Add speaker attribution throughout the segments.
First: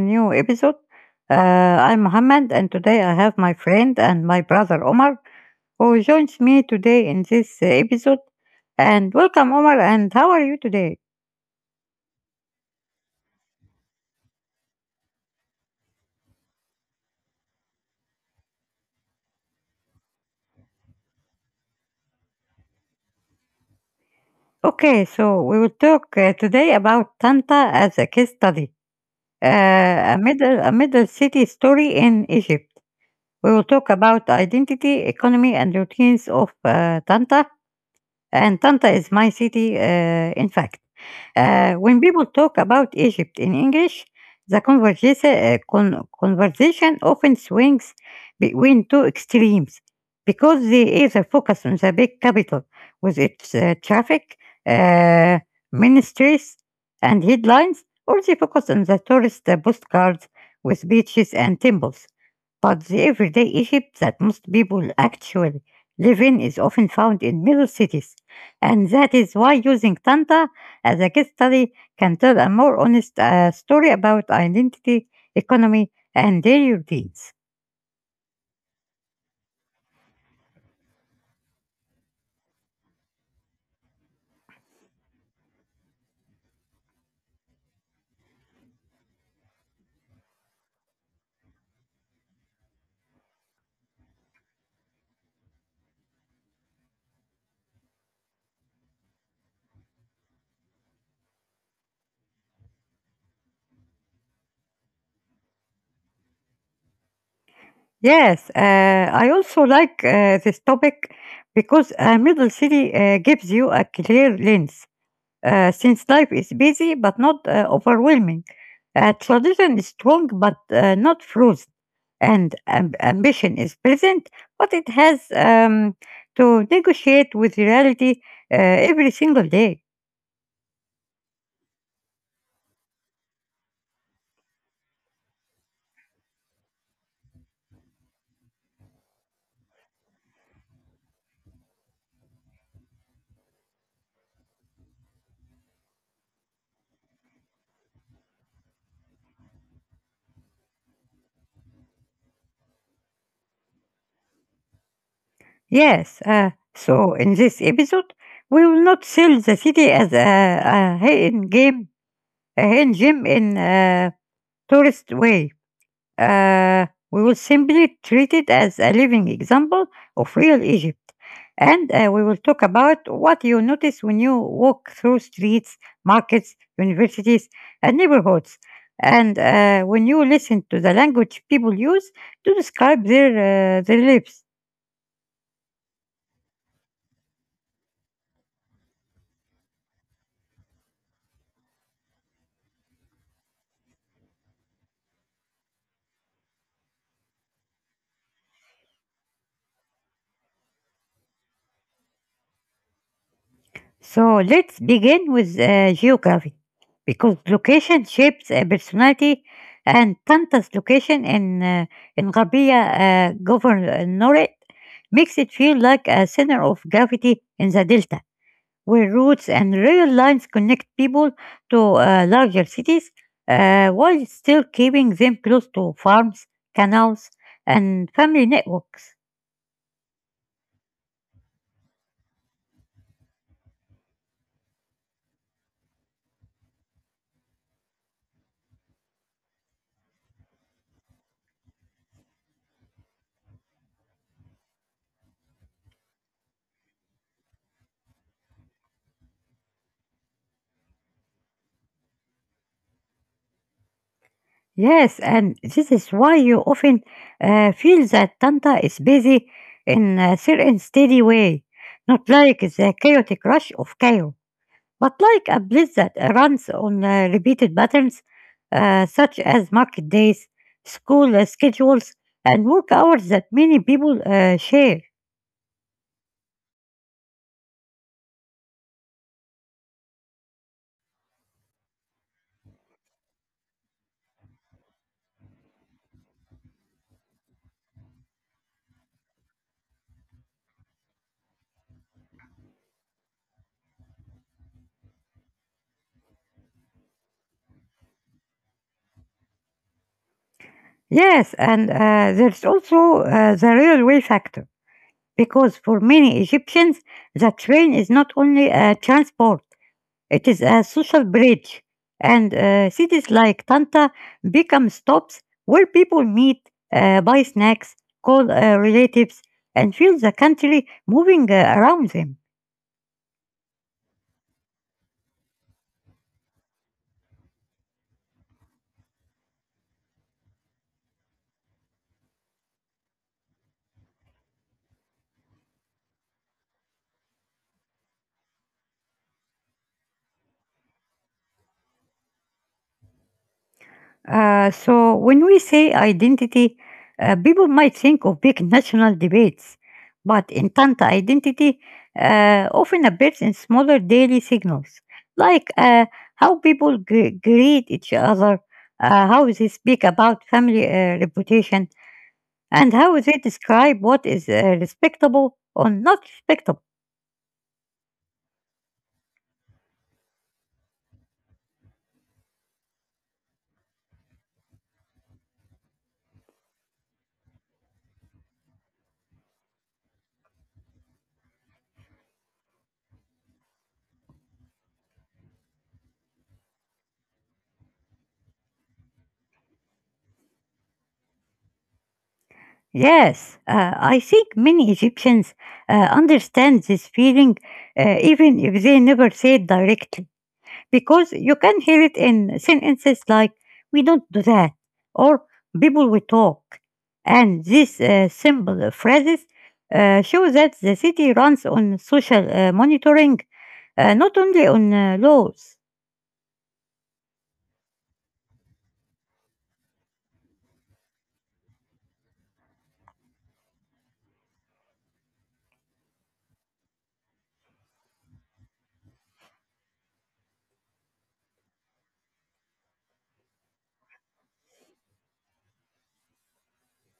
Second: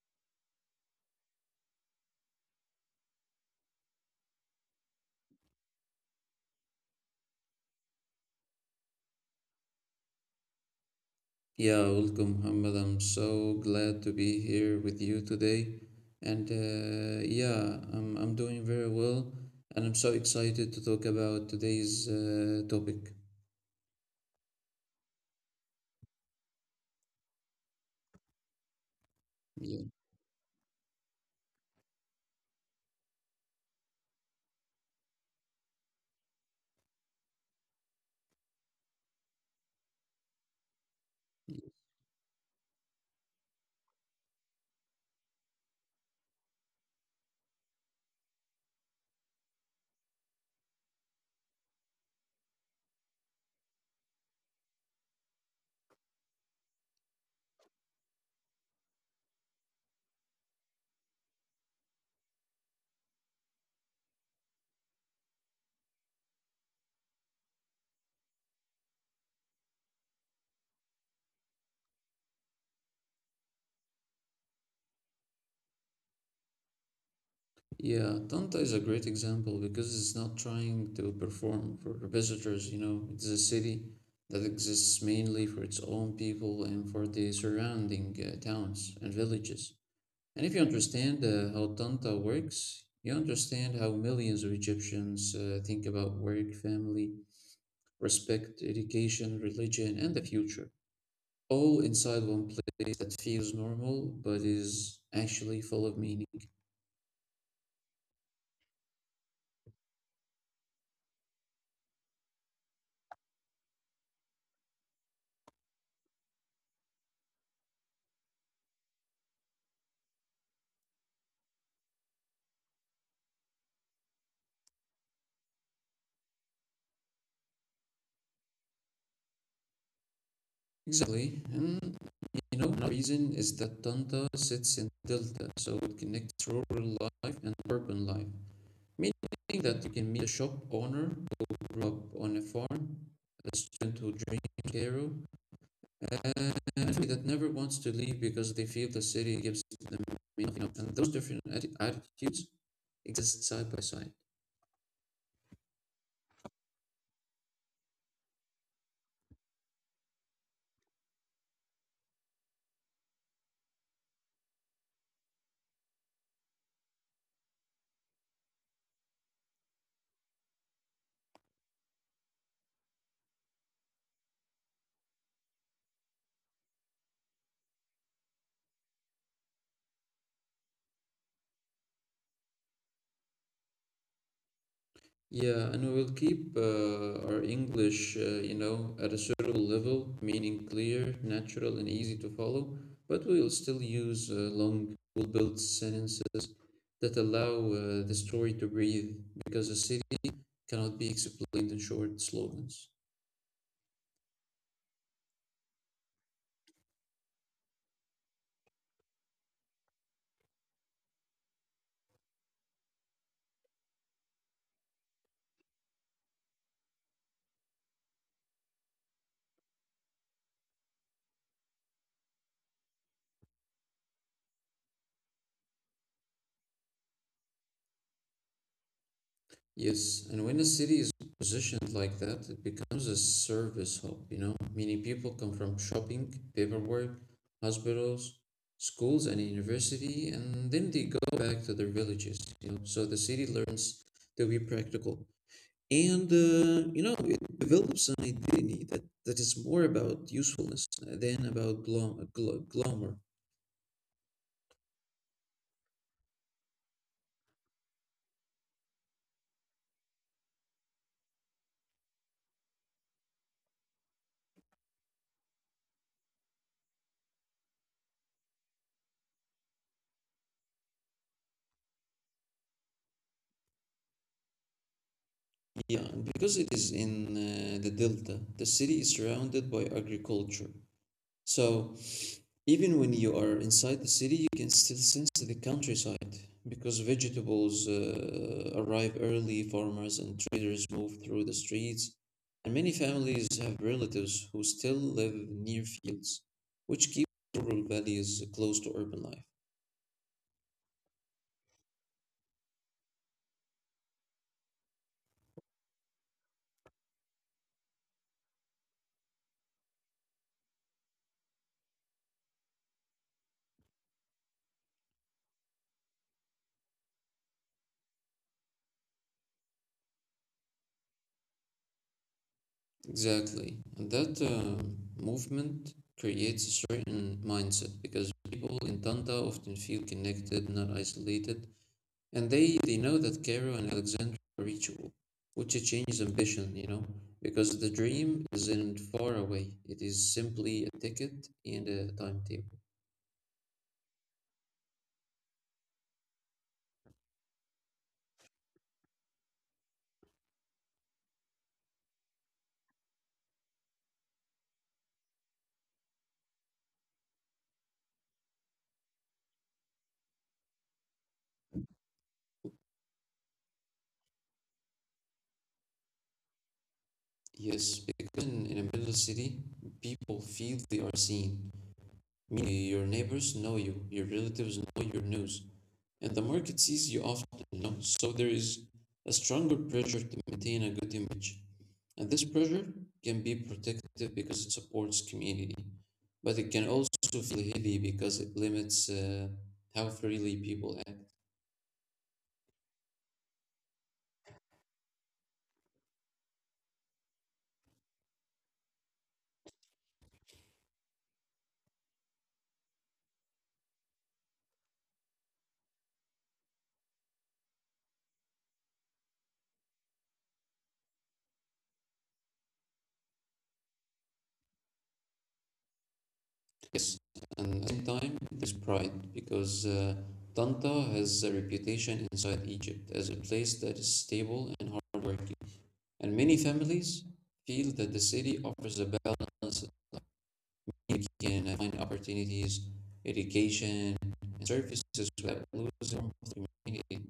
Speaker 1: new episode. I'm Mohammed, and today I have my friend and my brother Omar, who joins me today in this episode. And welcome, Omar, and how are you today?
Speaker 2: Yeah, welcome, Muhammad. I'm so glad to be here with you today. And I'm doing very well. And I'm so excited to talk about today's topic.
Speaker 1: Okay, so we will talk today about Tanta as a case study,
Speaker 2: Yeah.
Speaker 1: a middle city story in Egypt. We will talk about identity, economy, and routines of Tanta. And Tanta is my city, in fact. When people talk about Egypt in English, the conversation often swings between two extremes because they either focus on the big capital with its traffic, uh, ministries, and headlines, or they focus on the tourist postcards with beaches and temples. But the everyday Egypt that most people actually live in is often found in middle cities, and that is why using Tanta as a case study can tell a more honest story about identity, economy, and daily routines.
Speaker 2: Yeah, Tanta is a great example because it's not trying to perform for visitors, you know. It's a city that exists mainly for its own people and for the surrounding towns and villages. And if you understand how Tanta works, you understand how millions of Egyptians think about work, family, respect, education, religion, and the future, all inside one place that feels normal but is actually full of meaning.
Speaker 1: Yes, I also like this topic because a middle city gives you a clear lens. Since life is busy but not overwhelming, tradition is strong but not frozen, and ambition is present but it has to negotiate with reality uh, every single day.
Speaker 2: Exactly. And you know, the reason is that Tanta sits in Delta, so it connects rural life and urban life, meaning that you can meet a shop owner who grew up on a farm, a student who dreams of Cairo, an entity that never wants to leave because they feel the city gives them nothing up. And those different attitudes exist side by side.
Speaker 1: Yes, so in this episode, we will not sell the city as a hidden gem in a tourist way. We will simply treat it as a living example of real Egypt. And we will talk about what you notice when you walk through streets, markets, universities, and neighborhoods. And when you listen to the language people use to describe their lives.
Speaker 2: Yeah, and we will keep our English, you know, at a suitable level, meaning clear, natural, and easy to follow. But we will still use long, well-built sentences that allow the story to breathe, because a city cannot be explained in short slogans.
Speaker 1: So let's begin with geography because location shapes personality, and Tanta's location in Rabia Governorate makes it feel like a center of gravity in the delta where routes and rail lines connect people to larger cities while still keeping them close to farms, canals, and family networks.
Speaker 2: Yes, and when a city is positioned like that, it becomes a service hub, you know, meaning people come from shopping, paperwork, hospitals, schools, and university, and then they go back to their villages, you know. So the city learns to be practical. And it develops an identity that is more about usefulness than about glom gl glamour.
Speaker 1: Yes, and this is why you often feel that Tanta is busy in a certain steady way, not like the chaotic rush of Cairo, but like a bliss that runs on repeated patterns such as market days, school schedules, and work hours that many people share.
Speaker 2: Yeah, and because it is in the delta, the city is surrounded by agriculture. So even when you are inside the city, you can still sense the countryside because vegetables arrive early, farmers and traders move through the streets, and many families have relatives who still live near fields, which keep rural values close to urban life.
Speaker 1: Yes, and there's also the railway factor, because for many Egyptians, the train is not only transport. It is a social bridge, and cities like Tanta become stops where people meet, buy snacks, call relatives, and feel the country moving around them.
Speaker 2: Exactly. And that movement creates a certain mindset because people in Tanda often feel connected, not isolated. And they know that Cairo and Alexandria are reachable, which is changes ambition, you know, because the dream isn't far away. It is simply a ticket and a timetable.
Speaker 1: So when we say identity, people might think of big national debates, but in Tanta, identity often appears in smaller daily signals, like how people greet each other, how they speak about family reputation, and how they describe what is respectable or not respectable.
Speaker 2: Yes, because in a middle city, people feel they are seen. Meaning your neighbors know you, your relatives know your news, and the market sees you often, you know, so there is a stronger pressure to maintain a good image. And this pressure can be protective because it supports community, but it can also feel heavy because it limits how freely people act.
Speaker 1: Yes, I think many Egyptians understand this feeling, even if they never say it directly, because you can hear it in sentences like "we don't do that" or "people we talk," and these simple phrases show that the city runs on social monitoring, not only on laws.
Speaker 2: Yes, and at the same time, there's pride because Tanta has a reputation inside Egypt as a place that is stable and hardworking, and many families feel that the city offers a balance. They can find opportunities, education, and services without losing the community.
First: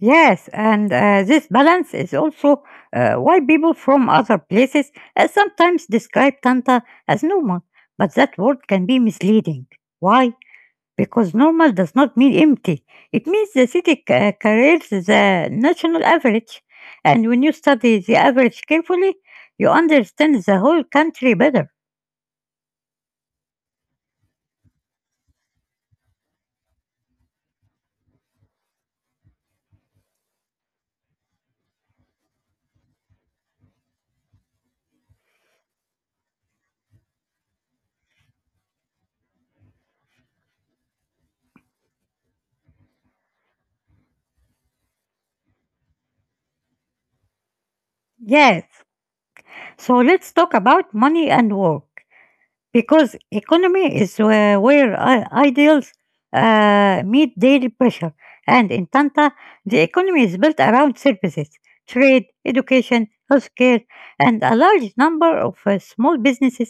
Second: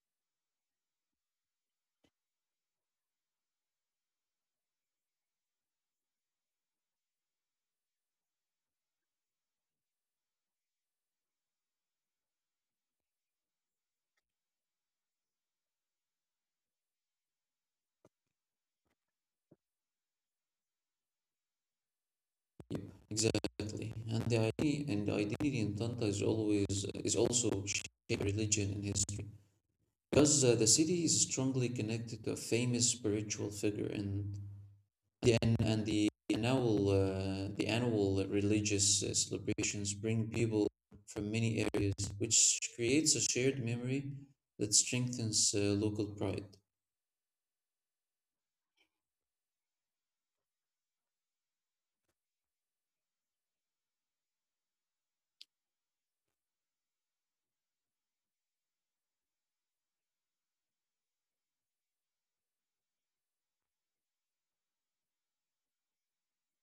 Speaker 1: Yes, and this balance is also why people from other places sometimes describe Tanta as normal, but that word can be misleading. Why? Because normal does not mean empty. It means the city carries the national average. And when you study the average carefully, you understand the whole country better.
Speaker 2: Yep. Exactly, and the identity in Tanta is also shaped by religion and history because the city is strongly connected to a famous spiritual figure and the annual religious celebrations bring people from many areas, which creates a shared memory that strengthens local pride.
Speaker 1: Yes. So let's talk about money and work, because economy is where ideals meet daily pressure. And in Tanta, the economy is built around services, trade, education, healthcare, and a large number of small businesses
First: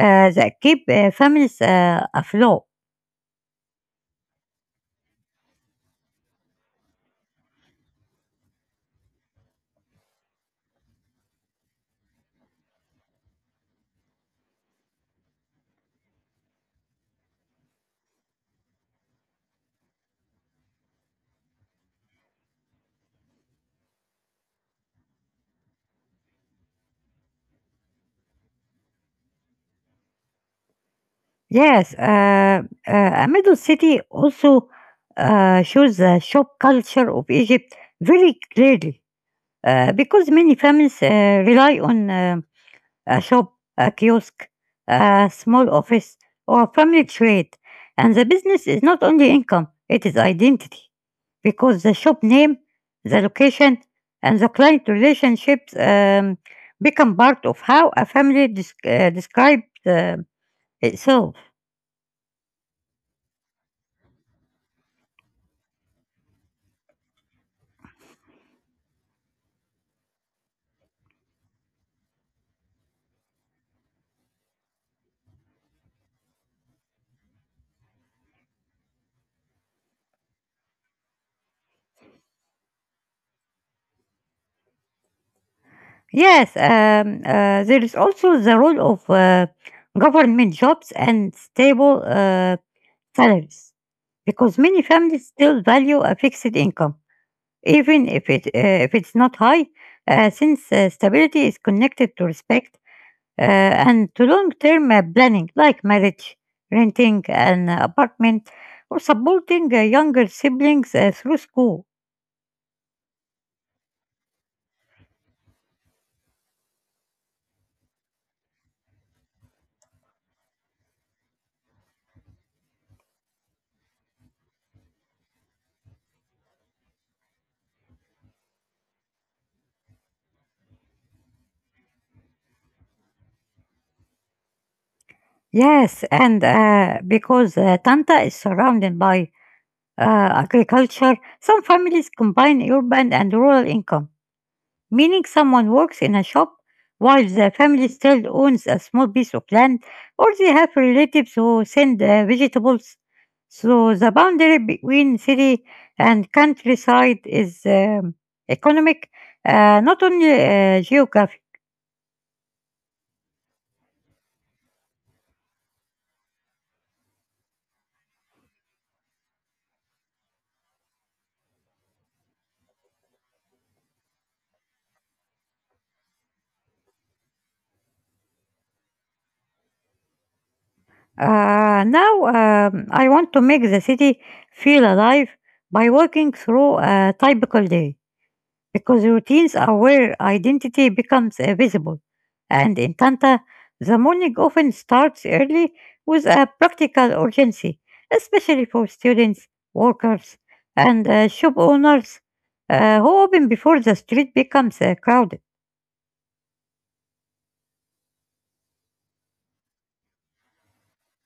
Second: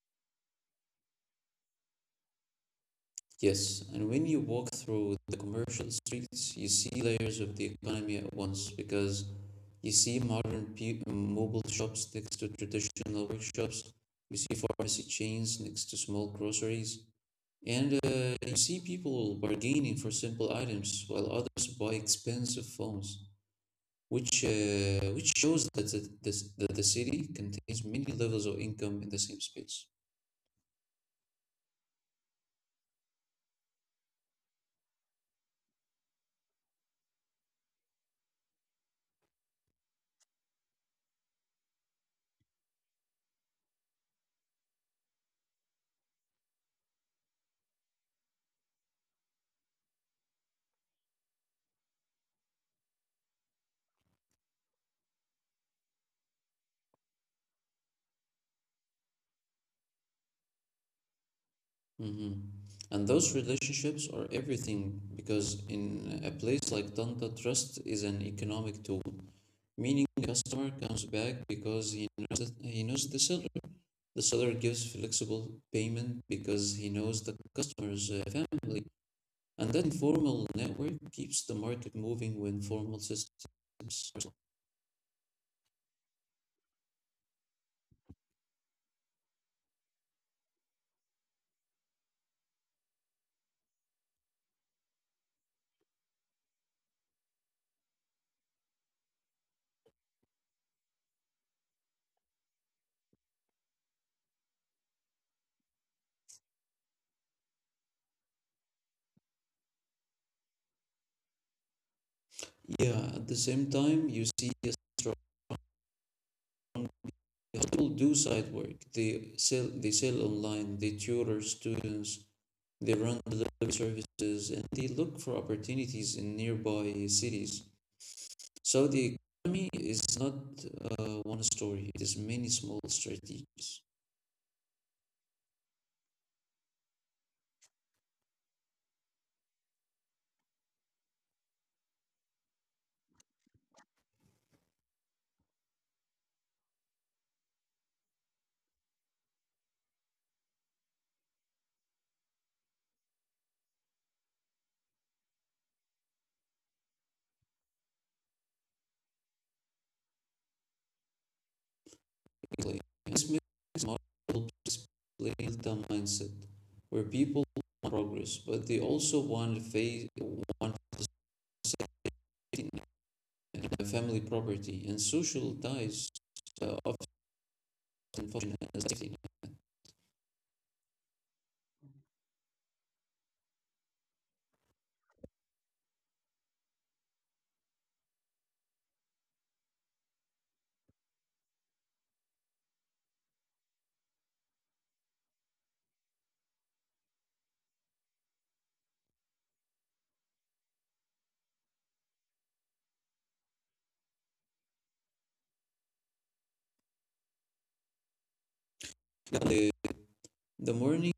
Speaker 1: that keep families afloat.
Speaker 2: Yes, and when you walk through the commercial streets, you see layers of the economy at once because you see modern mobile shops next to traditional workshops. You see pharmacy chains next to small groceries. And you see people bargaining for simple items while others buy expensive phones, which shows that, the, that the city contains many levels of income in the same space.
Speaker 1: Yes, a middle city also shows the shop culture of Egypt very clearly because many families rely on a shop, a kiosk, a small office, or a family trade. And the business is not only income, it is identity, because the shop name, the location, and the client relationships become part of how a family describes itself.
Speaker 2: Hmm. And those relationships are everything because in a place like Tanta, trust is an economic tool, meaning the customer comes back because he knows the seller. The seller gives flexible payment because he knows the customer's family, and that informal network keeps the market moving when formal systems are slow.
Speaker 1: Yes, there is also the role of government jobs and stable salaries because many families still value a fixed income even if it if it's not high, since stability is connected to respect and to long-term planning, like marriage, renting an apartment, or supporting younger siblings through school.
Speaker 2: Yeah, at the same time, you see a strong. People do side work. They sell online. They tutor students. They run delivery services, and they look for opportunities in nearby cities. So the economy is not one story, it is many small strategies.
Speaker 1: Yes, and because Tanta is surrounded by uh, agriculture, some families combine urban and rural income, meaning someone works in a shop while the family still owns a small piece of land or they have relatives who send vegetables. So the boundary between city and countryside is economic, not only geography.
Speaker 2: Exactly. This makes model helps the mindset where people want progress, but they also want faith, want safety, net, family property, and social ties often function as safety
Speaker 1: Now I want to make the city feel alive by walking through a typical day, because routines are where identity becomes visible. And in Tanta, the morning often starts early with a practical urgency, especially for students, workers, and shop owners who open before the street becomes crowded.
Speaker 2: net. The morning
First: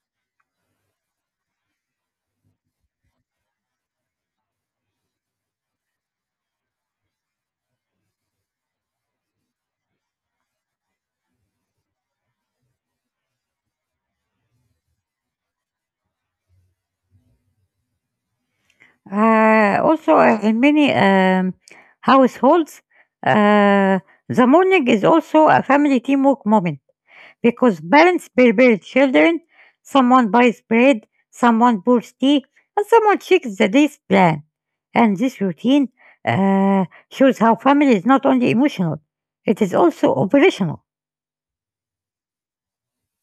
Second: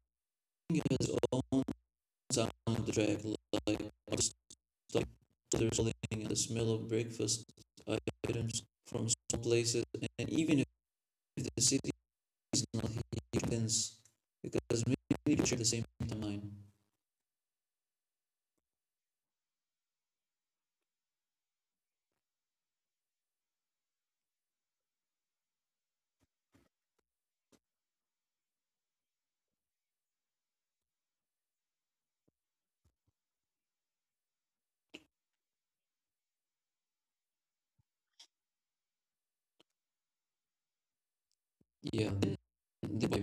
Speaker 2: has own soundtrack like others and the smell of breakfast items from some places, and even if the city is not heat dense, because many people share the same timeline.
Speaker 1: Also, in many households, uh, the morning is also a family teamwork moment, because parents prepares children, someone buys bread, someone pours tea, and someone checks the day's plan. And this routine shows how family is not only emotional, it is also operational.
Speaker 2: Yeah, then the- by,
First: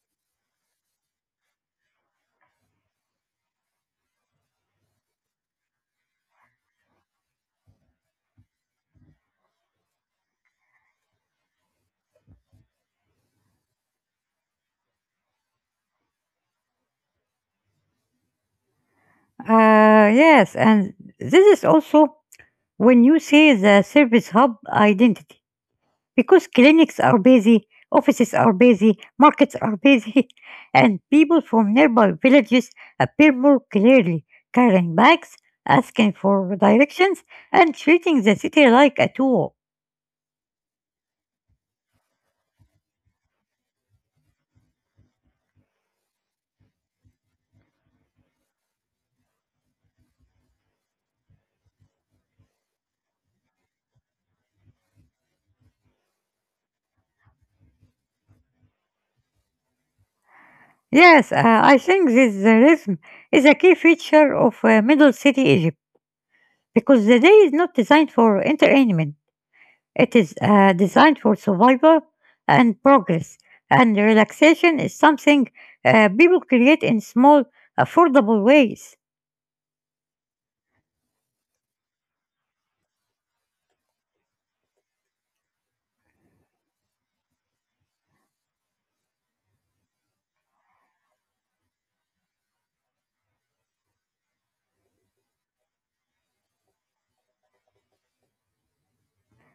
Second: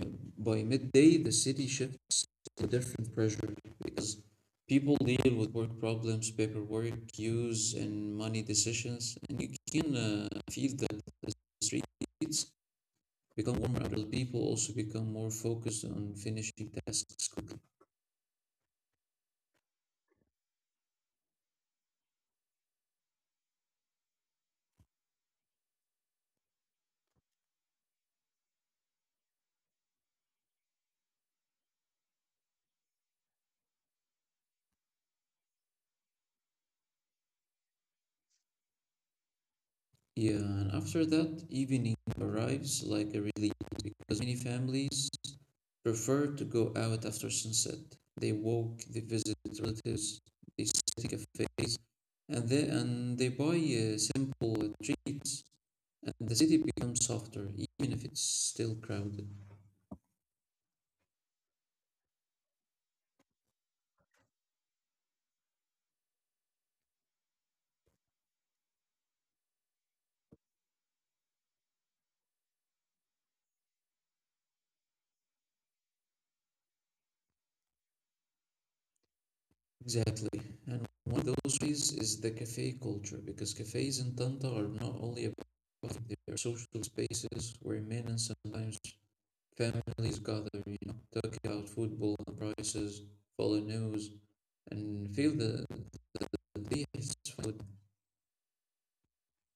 Speaker 2: by midday, the city shifts to a different pressure because people deal with work problems, paperwork, queues, and money decisions, and you can feel that the streets become warmer. People also become more focused on finishing tasks quickly.
Speaker 1: Yes, and this is also when you see the service hub identity, because clinics are busy, offices are busy, markets are busy, and people from nearby villages appear more clearly, carrying bags, asking for directions, and treating the city like a tool.
Speaker 2: Yeah, and after that, evening arrives like a relief because many families prefer to go out after sunset. They walk, they visit relatives, they sit in cafes, and they buy simple treats. And the city becomes softer, even if it's still crowded.
Speaker 1: Yes, I think this rhythm is a key feature of Middle City Egypt because the day is not designed for entertainment. It is designed for survival and progress, and relaxation is something people create in small, affordable ways.
Speaker 2: Exactly. And one of those ways is the cafe culture, because cafes in Tanta are not only about coffee, they are social spaces where men and sometimes families gather, you know, talk about football and prices, follow news, and feel the days.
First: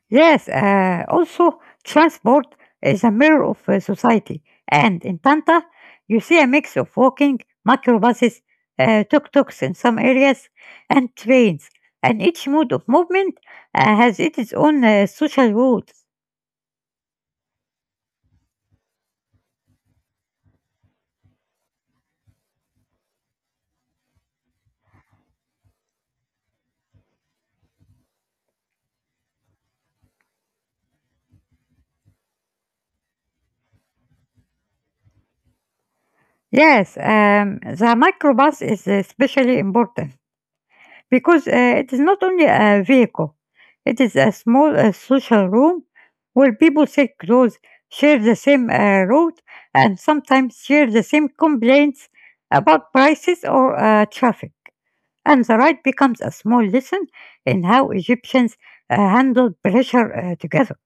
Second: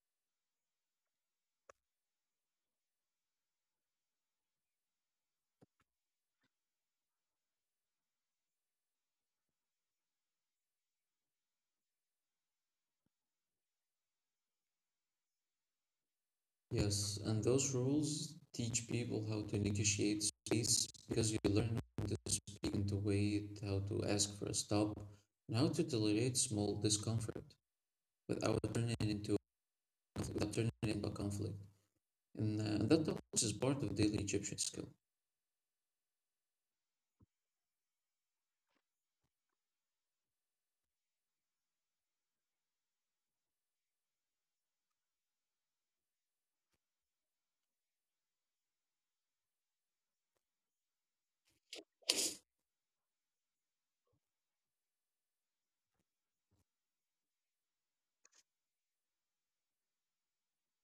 Speaker 1: Yes, also, transport is a mirror of society, and in Panta, you see a mix of walking, microbuses, tuk tuks in some areas, and trains, and each mode of movement has its own social rules.
Speaker 2: Yes, and those rules teach people how to negotiate space because you learn how to speak and to wait, how to ask for a stop, and how to tolerate small discomfort without turning it into without turning it into a conflict. And that knowledge is part of daily Egyptian skill.
Speaker 1: Yes, the microbus is especially important, because it is not only a vehicle, it is a small social room where people sit close, share the same route, and sometimes share the same complaints about prices or traffic. And the ride becomes a small lesson in how Egyptians handle pressure together.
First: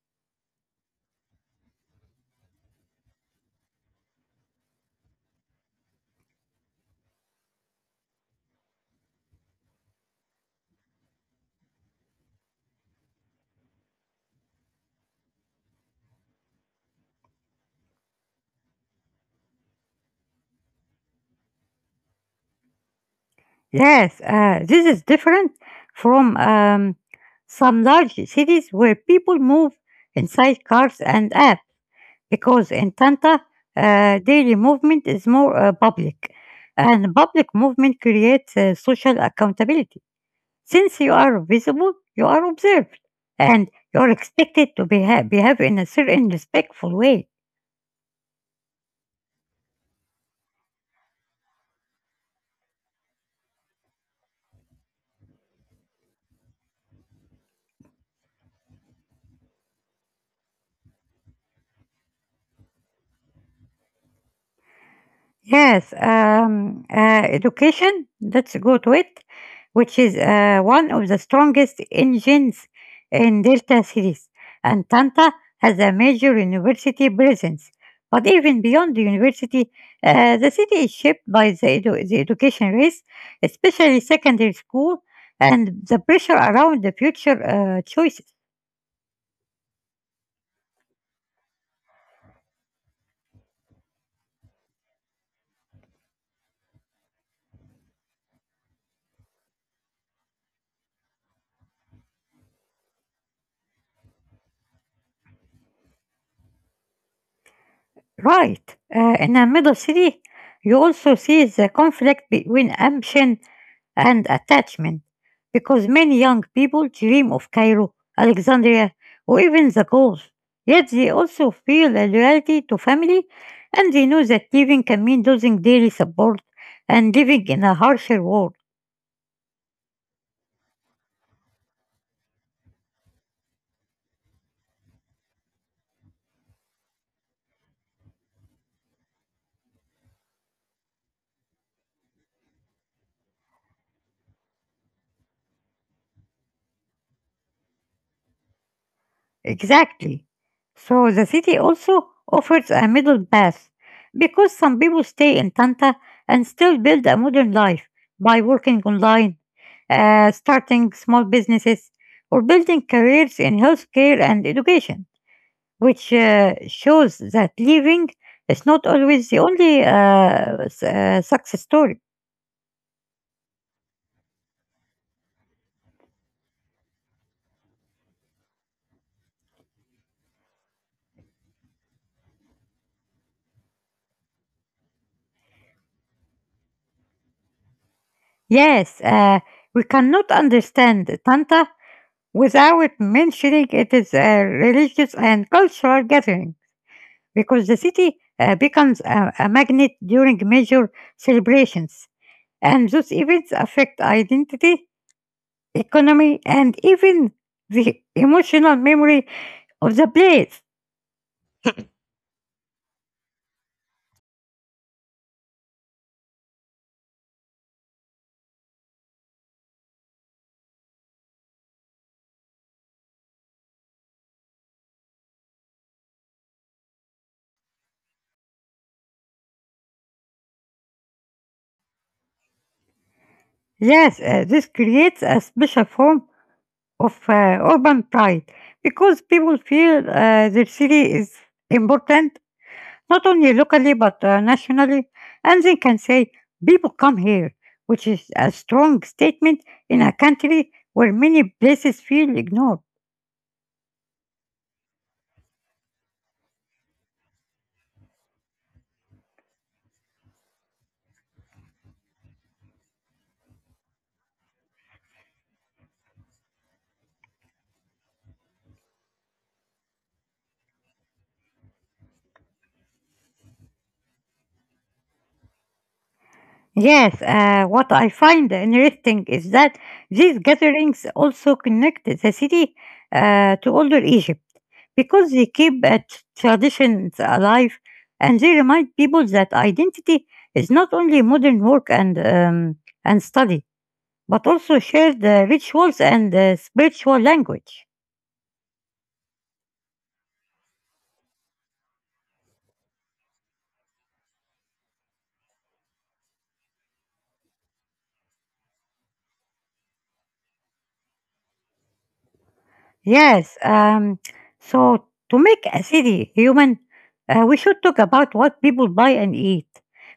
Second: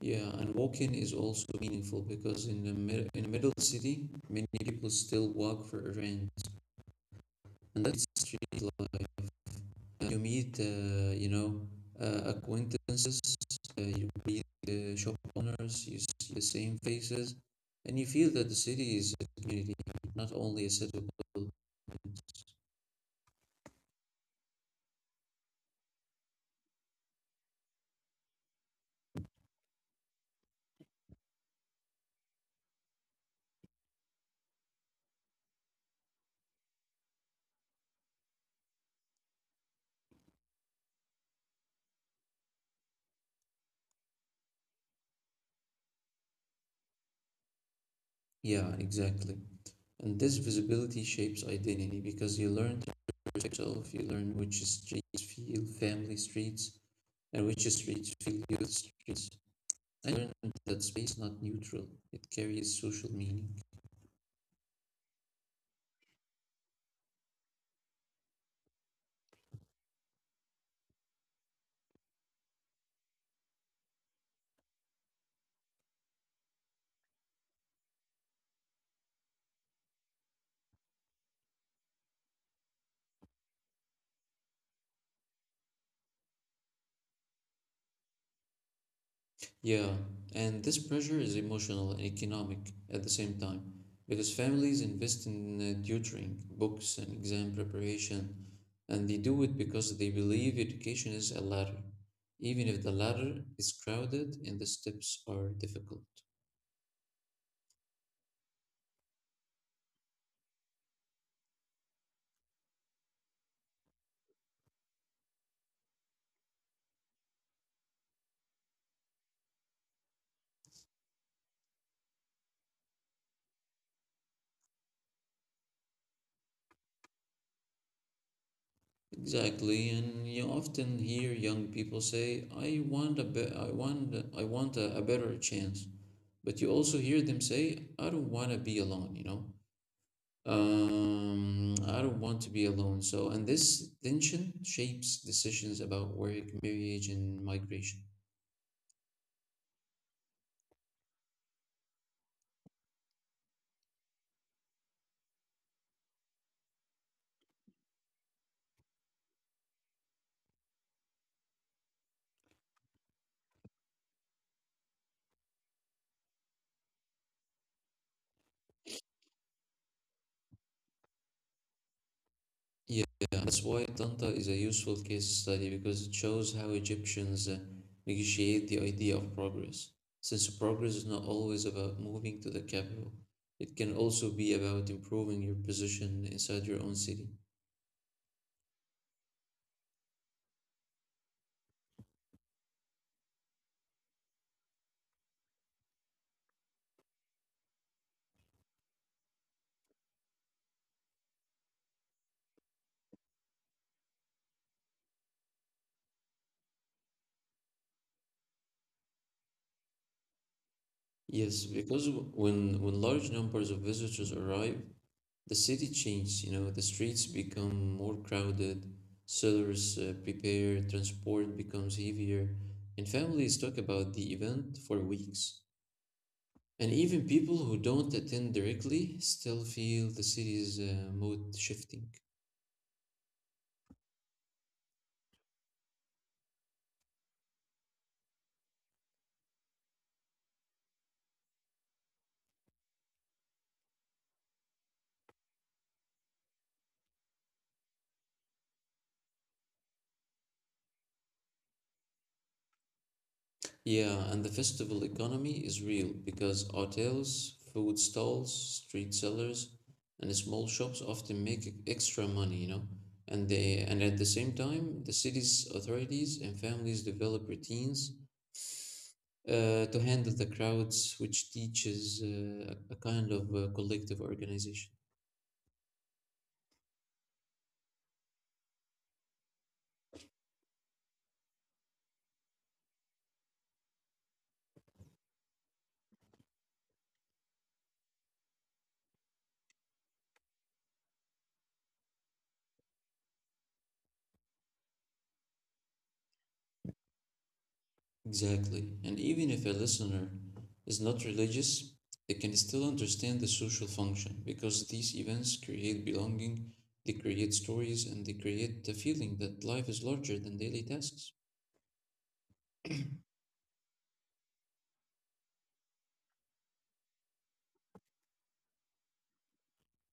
Speaker 2: Yeah, and walking is also meaningful because in the in a middle city, many people still walk for errands, and that's street life. You meet, acquaintances, you greet the shop owners, you see the same faces, and you feel that the city is a community, not only a set of buildings.
Speaker 1: Yes, this is different from some large cities where people move inside cars and apps, because in Tanta, daily movement is more public, and public movement creates social accountability. Since you are visible, you are observed, and you are expected to behave in a certain respectful way.
Speaker 2: Yeah, exactly. And this visibility shapes identity because you learn to respect yourself, you learn which streets feel family streets and which is streets filled with streets. I learned that space is not neutral, it carries social meaning.
Speaker 1: Yes, education, let's go to it, which is one of the strongest engines in Delta series. And Tanta has a major university presence. But even beyond the university, the city is shaped by the education race, especially secondary school, and the pressure around the future choices.
Speaker 2: Yeah, and this pressure is emotional and economic at the same time, because families invest in tutoring, books, and exam preparation, and they do it because they believe education is a ladder, even if the ladder is crowded and the steps are difficult.
Speaker 1: Right. In a middle city, you also see the conflict between ambition and attachment, because many young people dream of Cairo, Alexandria, or even the Gulf. Yet they also feel a loyalty to family, and they know that leaving can mean losing daily support and living in a harsher world.
Speaker 2: Exactly, and you often hear young people say, I want a better chance," but you also hear them say, "I don't want to be alone," you know? I don't want to be alone. So, and this tension shapes decisions about work, marriage, and migration.
Speaker 1: Exactly. So the city also offers a middle path because some people stay in Tanta and still build a modern life by working online, starting small businesses, or building careers in healthcare and education, which shows that living is not always the only success story.
Speaker 2: Yeah, that's why Tanta is a useful case study because it shows how Egyptians negotiate the idea of progress. Since progress is not always about moving to the capital, it can also be about improving your position inside your own city.
Speaker 1: Yes, we cannot understand Tanta without mentioning it is a religious and cultural gathering, because the city becomes a magnet during major celebrations, and those events affect identity, economy, and even the emotional memory of the place.
Speaker 2: Yes, because when large numbers of visitors arrive, the city changed, you know, the streets become more crowded, sellers prepare, transport becomes heavier, and families talk about the event for weeks. And even people who don't attend directly still feel the city's mood shifting.
Speaker 1: Yes, this creates a special form of urban pride because people feel their city is important, not only locally but nationally, and they can say, "people come here," which is a strong statement in a country where many places feel ignored.
Speaker 2: Yeah, and the festival economy is real because hotels, food stalls, street sellers, and small shops often make extra money, you know. And they and At the same time, the city's authorities and families develop routines to handle the crowds, which teaches a kind of collective organization.
Speaker 1: Yes, what I find interesting is that these gatherings also connect the city to older Egypt, because they keep traditions alive and they remind people that identity is not only modern work and study but also share the rituals and the spiritual language.
Speaker 2: Exactly. And even if a listener is not religious, they can still understand the social function because these events create belonging, they create stories, and they create the feeling that life is larger than daily tasks.
Speaker 1: Yes, so to make a city human, we should talk about what people buy and eat,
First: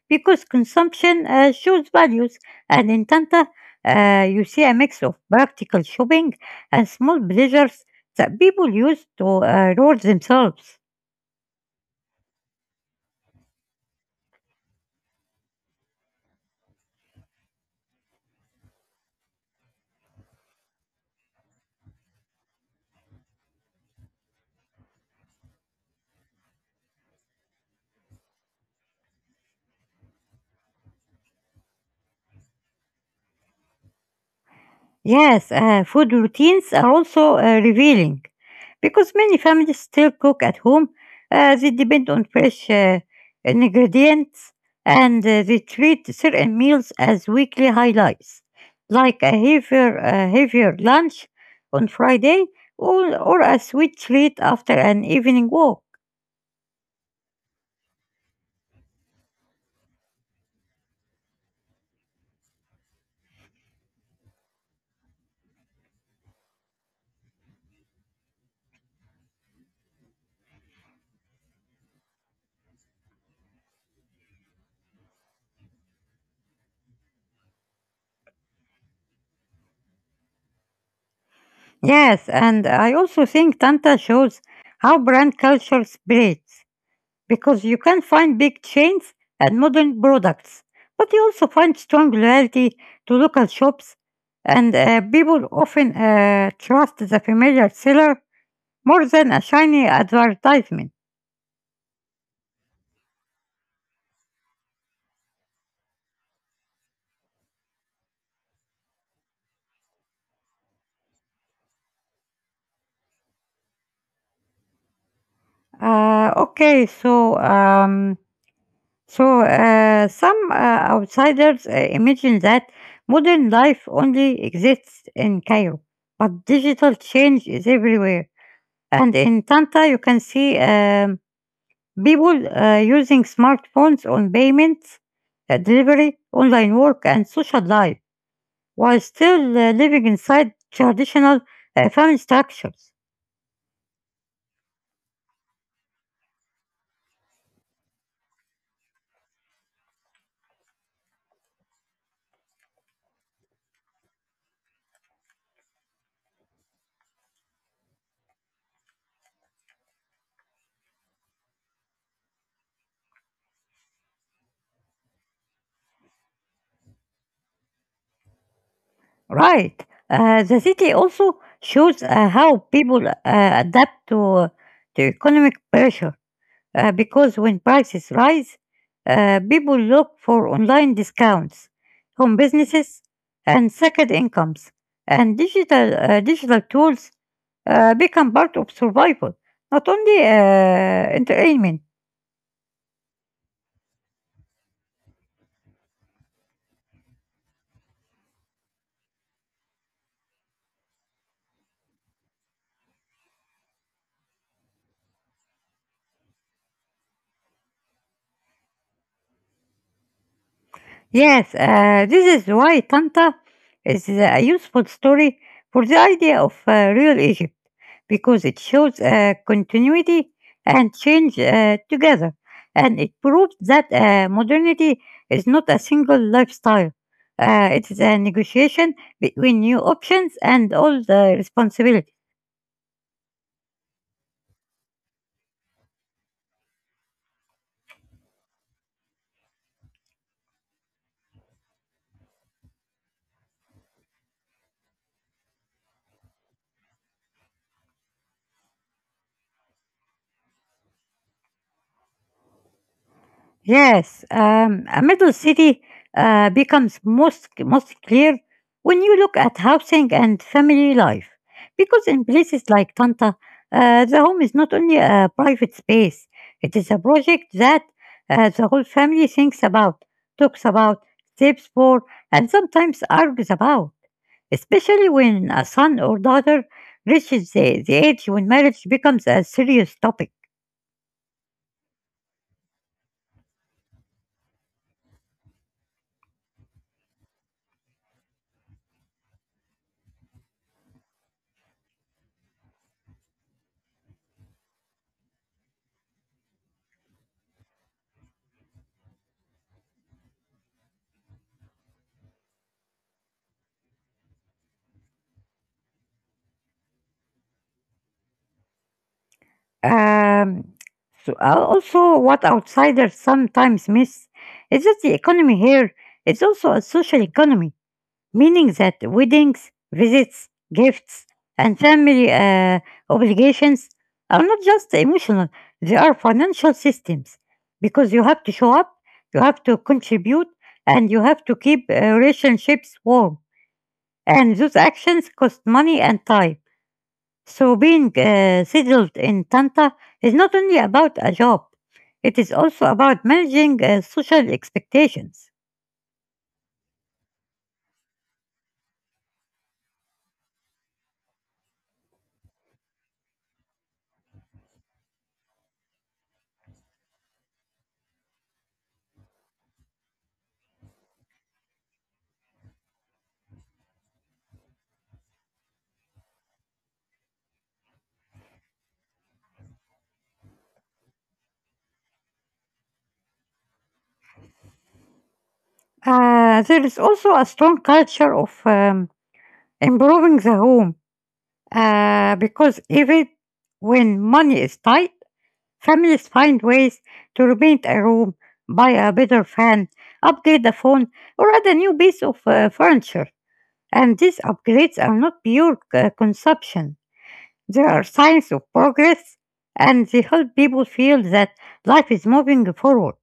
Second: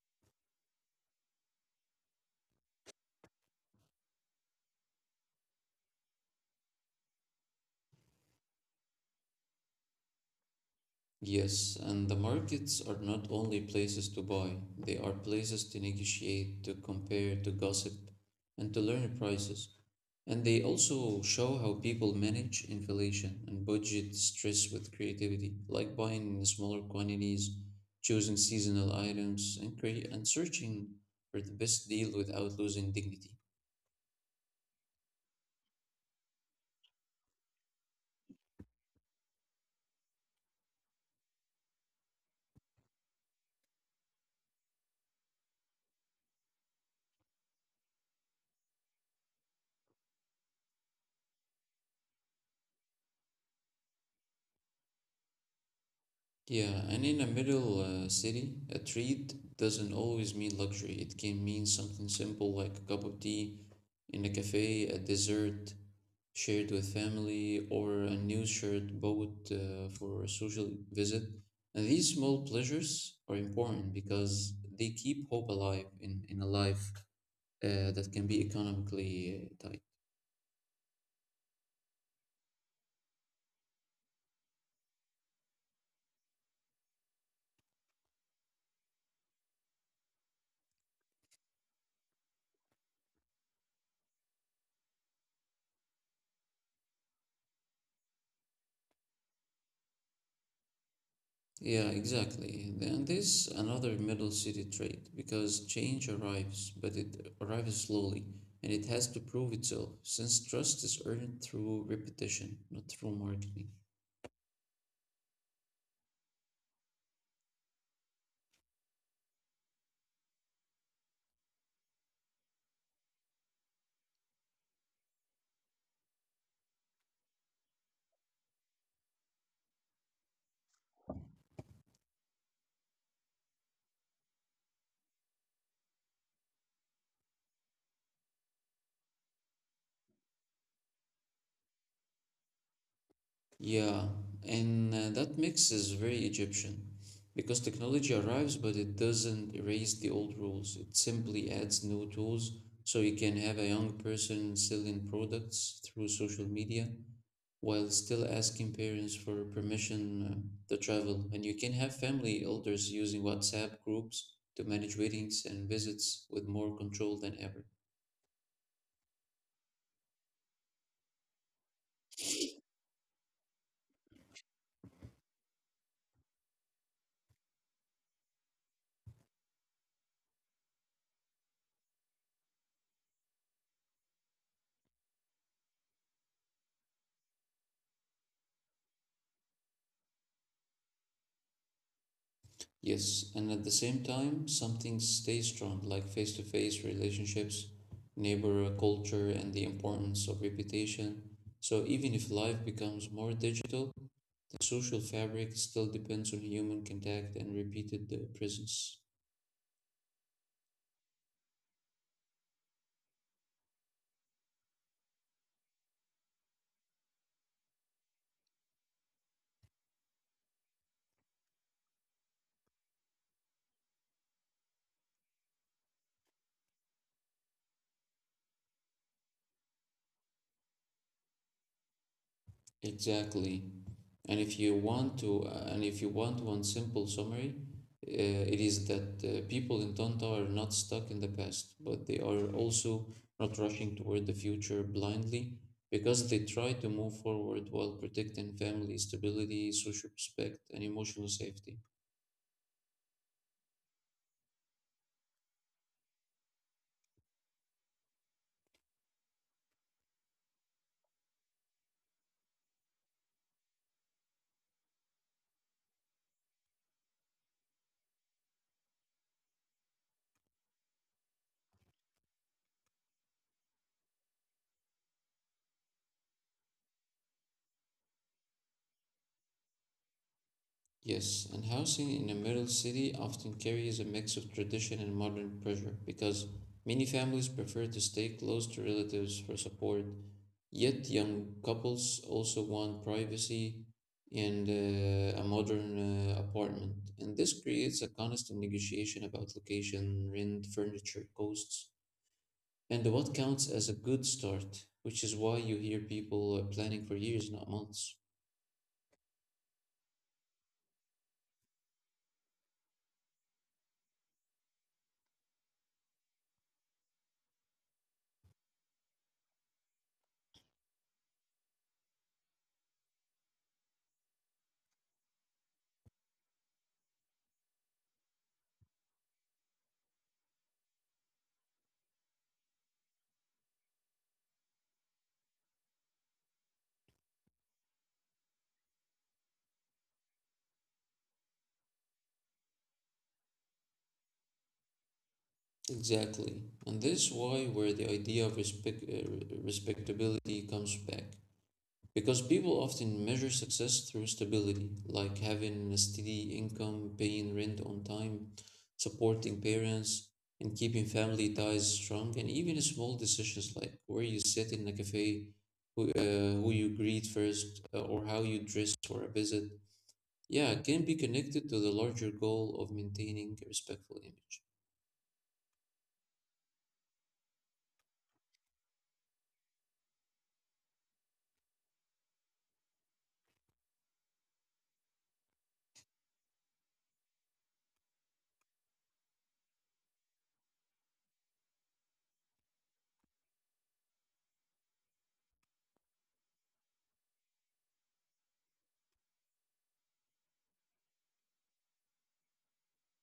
Speaker 1: because consumption shows values, and in Tanta, you see a mix of practical shopping and small pleasures that people use to reward themselves.
Speaker 2: Yes, and the markets are not only places to buy, they are places to negotiate, to compare, to gossip, and to learn prices. And they also show how people manage inflation and budget stress with creativity, like buying in smaller quantities, choosing seasonal items, and searching for the best deal without losing dignity.
Speaker 1: Yes, food routines are also revealing because many families still cook at home. They depend on fresh ingredients and they treat certain meals as weekly highlights, like a heavier lunch on Friday or a sweet treat after an evening walk.
Speaker 2: Yeah, and in a middle city, a treat doesn't always mean luxury. It can mean something simple like a cup of tea in a cafe, a dessert shared with family, or a new shirt bought for a social visit. And these small pleasures are important because they keep hope alive in a life that can be economically tight.
Speaker 1: Yes, and I also think Tanta shows how brand culture spreads because you can find big chains and modern products, but you also find strong loyalty to local shops, and people often trust the familiar seller more than a shiny advertisement.
Speaker 2: Yeah, exactly. And this another middle city trait because change arrives, but it arrives slowly and it has to prove itself since trust is earned through repetition, not through marketing.
Speaker 1: Okay, so some outsiders imagine that modern life only exists in Cairo, but digital change is everywhere. And in Tanta, you can see people using smartphones on payments, delivery, online work, and social life while still living inside traditional family structures.
Speaker 2: Yeah, and that mix is very Egyptian because technology arrives, but it doesn't erase the old rules. It simply adds new tools, so you can have a young person selling products through social media while still asking parents for permission to travel. And you can have family elders using WhatsApp groups to manage weddings and visits with more control than ever.
Speaker 1: Right. The city also shows how people adapt to, to economic pressure because when prices rise, people look for online discounts, home businesses, and second incomes. And digital tools become part of survival, not only entertainment.
Speaker 2: Yes, and at the same time, something stays strong, like face-to-face relationships, neighbor culture, and the importance of reputation. So even if life becomes more digital, the social fabric still depends on human contact and repeated presence.
Speaker 1: Yes, this is why Tanta is a useful story for the idea of real Egypt, because it shows continuity and change together, and it proves that modernity is not a single lifestyle. It is a negotiation between new options and old responsibilities.
Speaker 2: Exactly. And if you want to, and if you want one simple summary, it is that people in Tonto are not stuck in the past, but they are also not rushing toward the future blindly because they try to move forward while protecting family stability, social respect, and emotional safety.
Speaker 1: Yes, a middle city becomes most clear when you look at housing and family life, because in places like Tanta, the home is not only a private space; it is a project that the whole family thinks about, talks about, saves for, and sometimes argues about. Especially when a son or daughter reaches the age when marriage becomes a serious topic.
Speaker 2: Yes, and housing in a middle city often carries a mix of tradition and modern pressure because many families prefer to stay close to relatives for support. Yet, young couples also want privacy and a modern apartment, and this creates a constant negotiation about location, rent, furniture, costs, and what counts as a good start, which is why you hear people are planning for years, not months.
Speaker 1: Um, so also, what outsiders sometimes miss is that the economy here is also a social economy, meaning that weddings, visits, gifts, and family obligations are not just emotional, they are financial systems because you have to show up, you have to contribute, and you have to keep relationships warm. And those actions cost money and time. So being settled in Tanta is not only about a job, it is also about managing social expectations.
Speaker 2: Exactly. And this is why where the idea of respectability comes back. Because people often measure success through stability, like having a steady income, paying rent on time, supporting parents, and keeping family ties strong. And even small decisions like where you sit in a cafe, who you greet first, or how you dress for a visit, yeah, can be connected to the larger goal of maintaining a respectful image.
Speaker 1: There is also a strong culture of improving the home because even when money is tight, families find ways to repaint a room, buy a better fan, upgrade the phone, or add a new piece of furniture. And these upgrades are not pure consumption. There are signs of progress and they help people feel that life is moving forward.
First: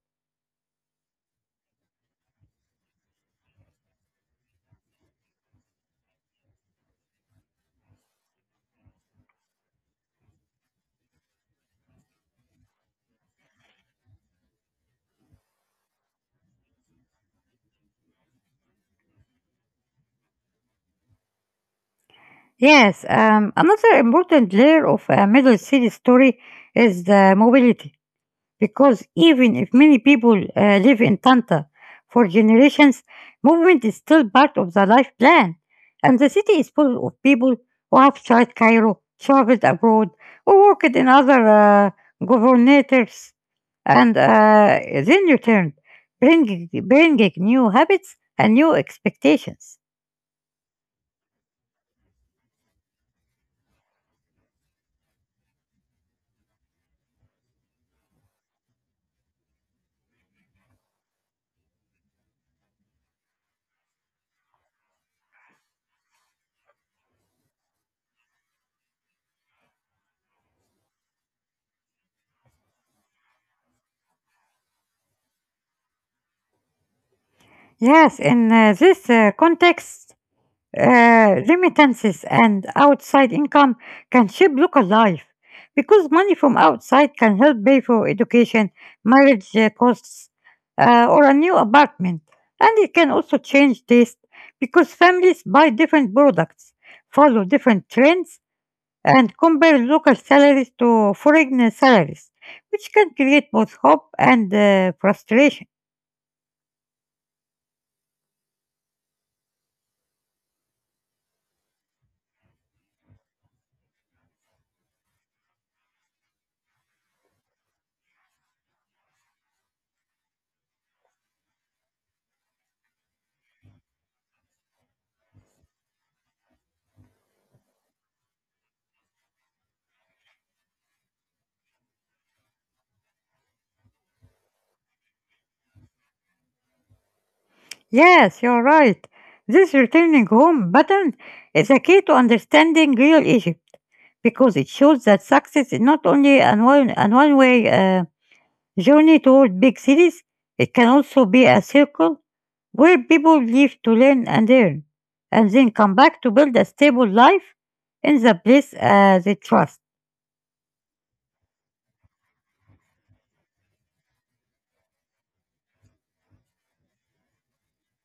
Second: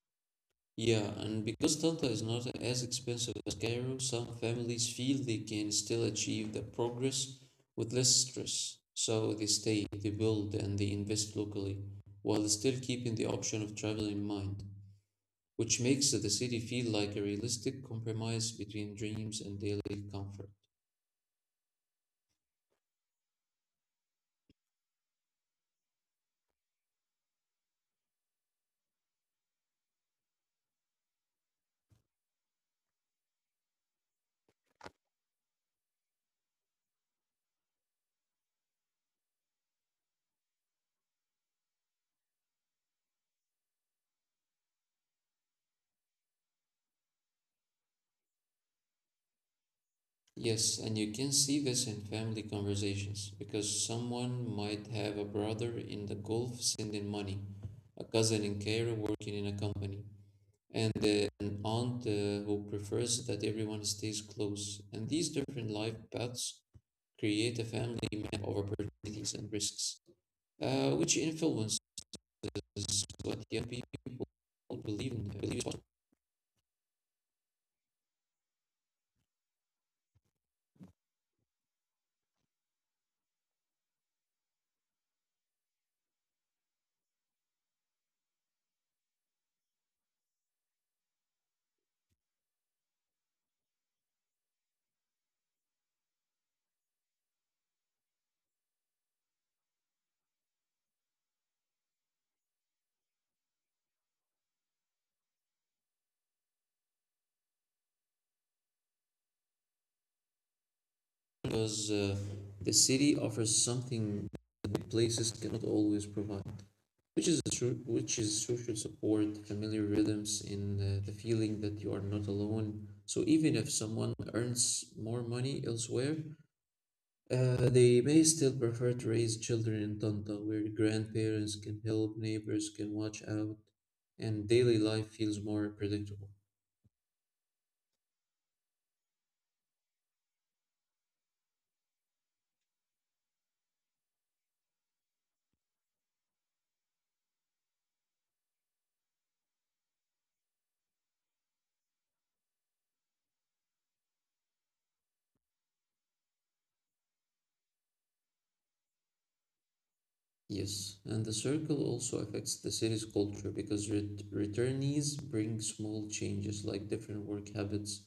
Speaker 2: Yeah, and because Tanta is not as expensive as Cairo, some families feel they can still achieve the progress with less stress. So they stay, they build, and they invest locally, while still keeping the option of travel in mind, which makes the city feel like a realistic compromise between dreams and daily comfort.
Speaker 1: Yes, another important layer of a middle city story is the mobility. Because even if many people live in Tanta for generations, movement is still part of the life plan. And the city is full of people who have tried Cairo, traveled abroad, or worked in other uh, governators, and then returned, bringing new habits and new expectations.
Speaker 2: Yes, and you can see this in family conversations because someone might have a brother in the Gulf sending money, a cousin in Cairo working in a company, and an aunt who prefers that everyone stays close. And these different life paths create a family map of opportunities and risks, which influences what young people believe in. Believe is
Speaker 1: Yes, in this context, remittances and outside income can shape local life because money from outside can help pay for education, marriage costs, or a new apartment. And it can also change taste because families buy different products, follow different trends, and compare local salaries to foreign salaries, which can create both hope and frustration.
Speaker 2: because the city offers something that big places cannot always provide. Which is true, which is social support, familiar rhythms, and the feeling that you are not alone. So even if someone earns more money elsewhere, they may still prefer to raise children in Tonto, where grandparents can help, neighbors can watch out, and daily life feels more predictable.
Speaker 1: Yes, you're right. This returning home pattern is a key to understanding real Egypt because it shows that success is not only an one way journey toward big cities, it can also be a circle where people live to learn and earn, and then come back to build a stable life in the place they trust.
Speaker 2: Yes, and the circle also affects the city's culture because returnees bring small changes like different work habits,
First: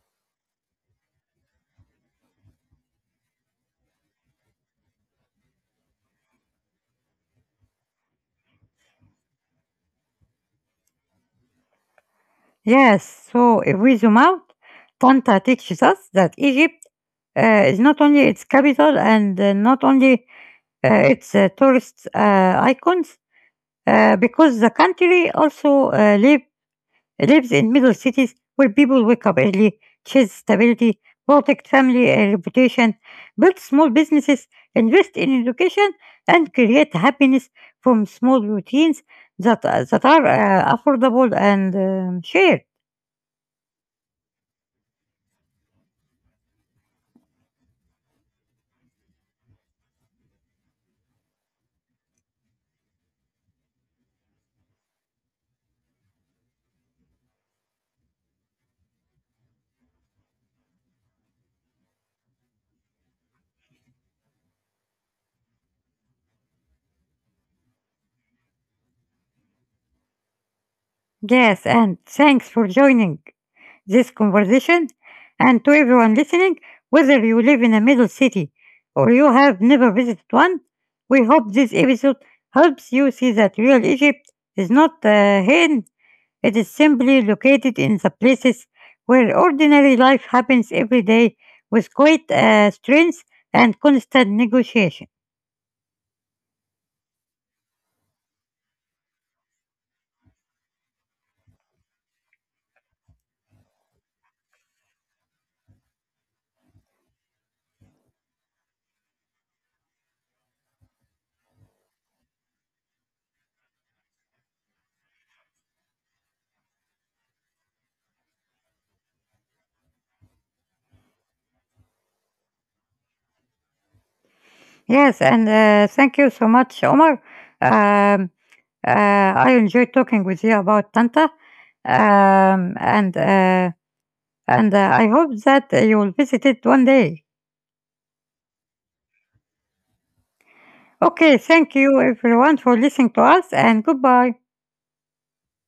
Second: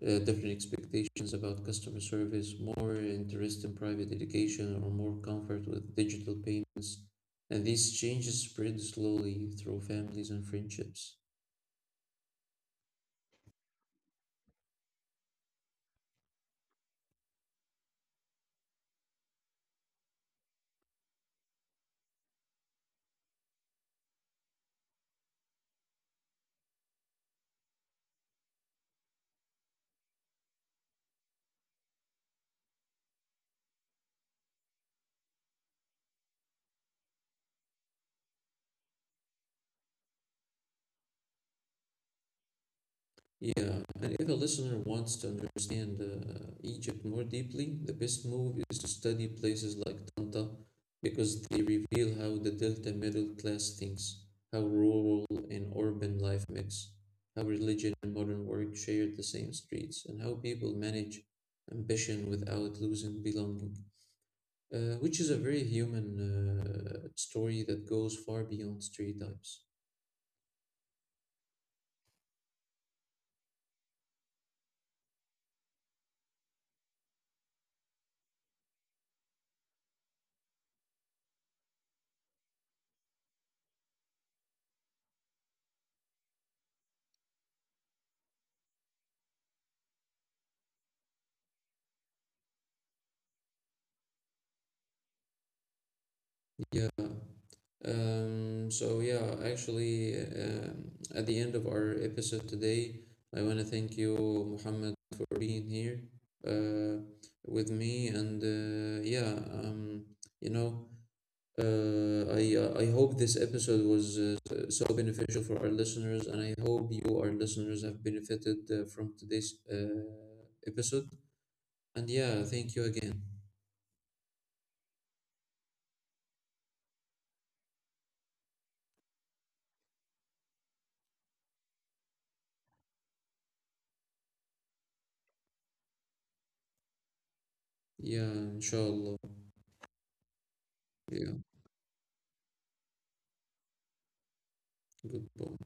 Speaker 2: different expectations about customer service, more interest in private education, or more comfort with digital payments. And these changes spread slowly through families and friendships.
Speaker 1: Yes, so if we zoom out, Tanta teaches us that Egypt it's not only its capital and not only its tourist icons, because the country also lives in middle cities where people wake up early, chase stability, protect family reputation, build small businesses, invest in education, and create happiness from small routines that, that are affordable and shared.
Speaker 2: Yeah, and if a listener wants to understand Egypt more deeply, the best move is to study places like Tanta because they reveal how the Delta middle class thinks, how rural and urban life mix, how religion and modern work share the same streets, and how people manage ambition without losing belonging, which is a very human story that goes far beyond stereotypes.
Speaker 1: Yes, and thanks for joining this conversation and to everyone listening, whether you live in a middle city or you have never visited one, we hope this episode helps you see that real Egypt is not hidden, it is simply located in the places where ordinary life happens every day with great strength and constant negotiation.
Speaker 2: Yeah. So actually, at the end of our episode today, I want to thank you, Muhammad, for being here uh, with me. And yeah, um, you know, I hope this episode was so beneficial for our listeners, and I hope you, our listeners, have benefited from today's episode. And yeah, thank you again.
Speaker 1: Yes, and thank you so much, Omar. Um, I enjoyed talking with you about Tanta. Um, and uh, and I hope that you will visit it one day.
Speaker 2: Yeah, inshallah. Yeah,
Speaker 1: Okay, thank you everyone for listening to us, and goodbye.
Speaker 2: goodbye.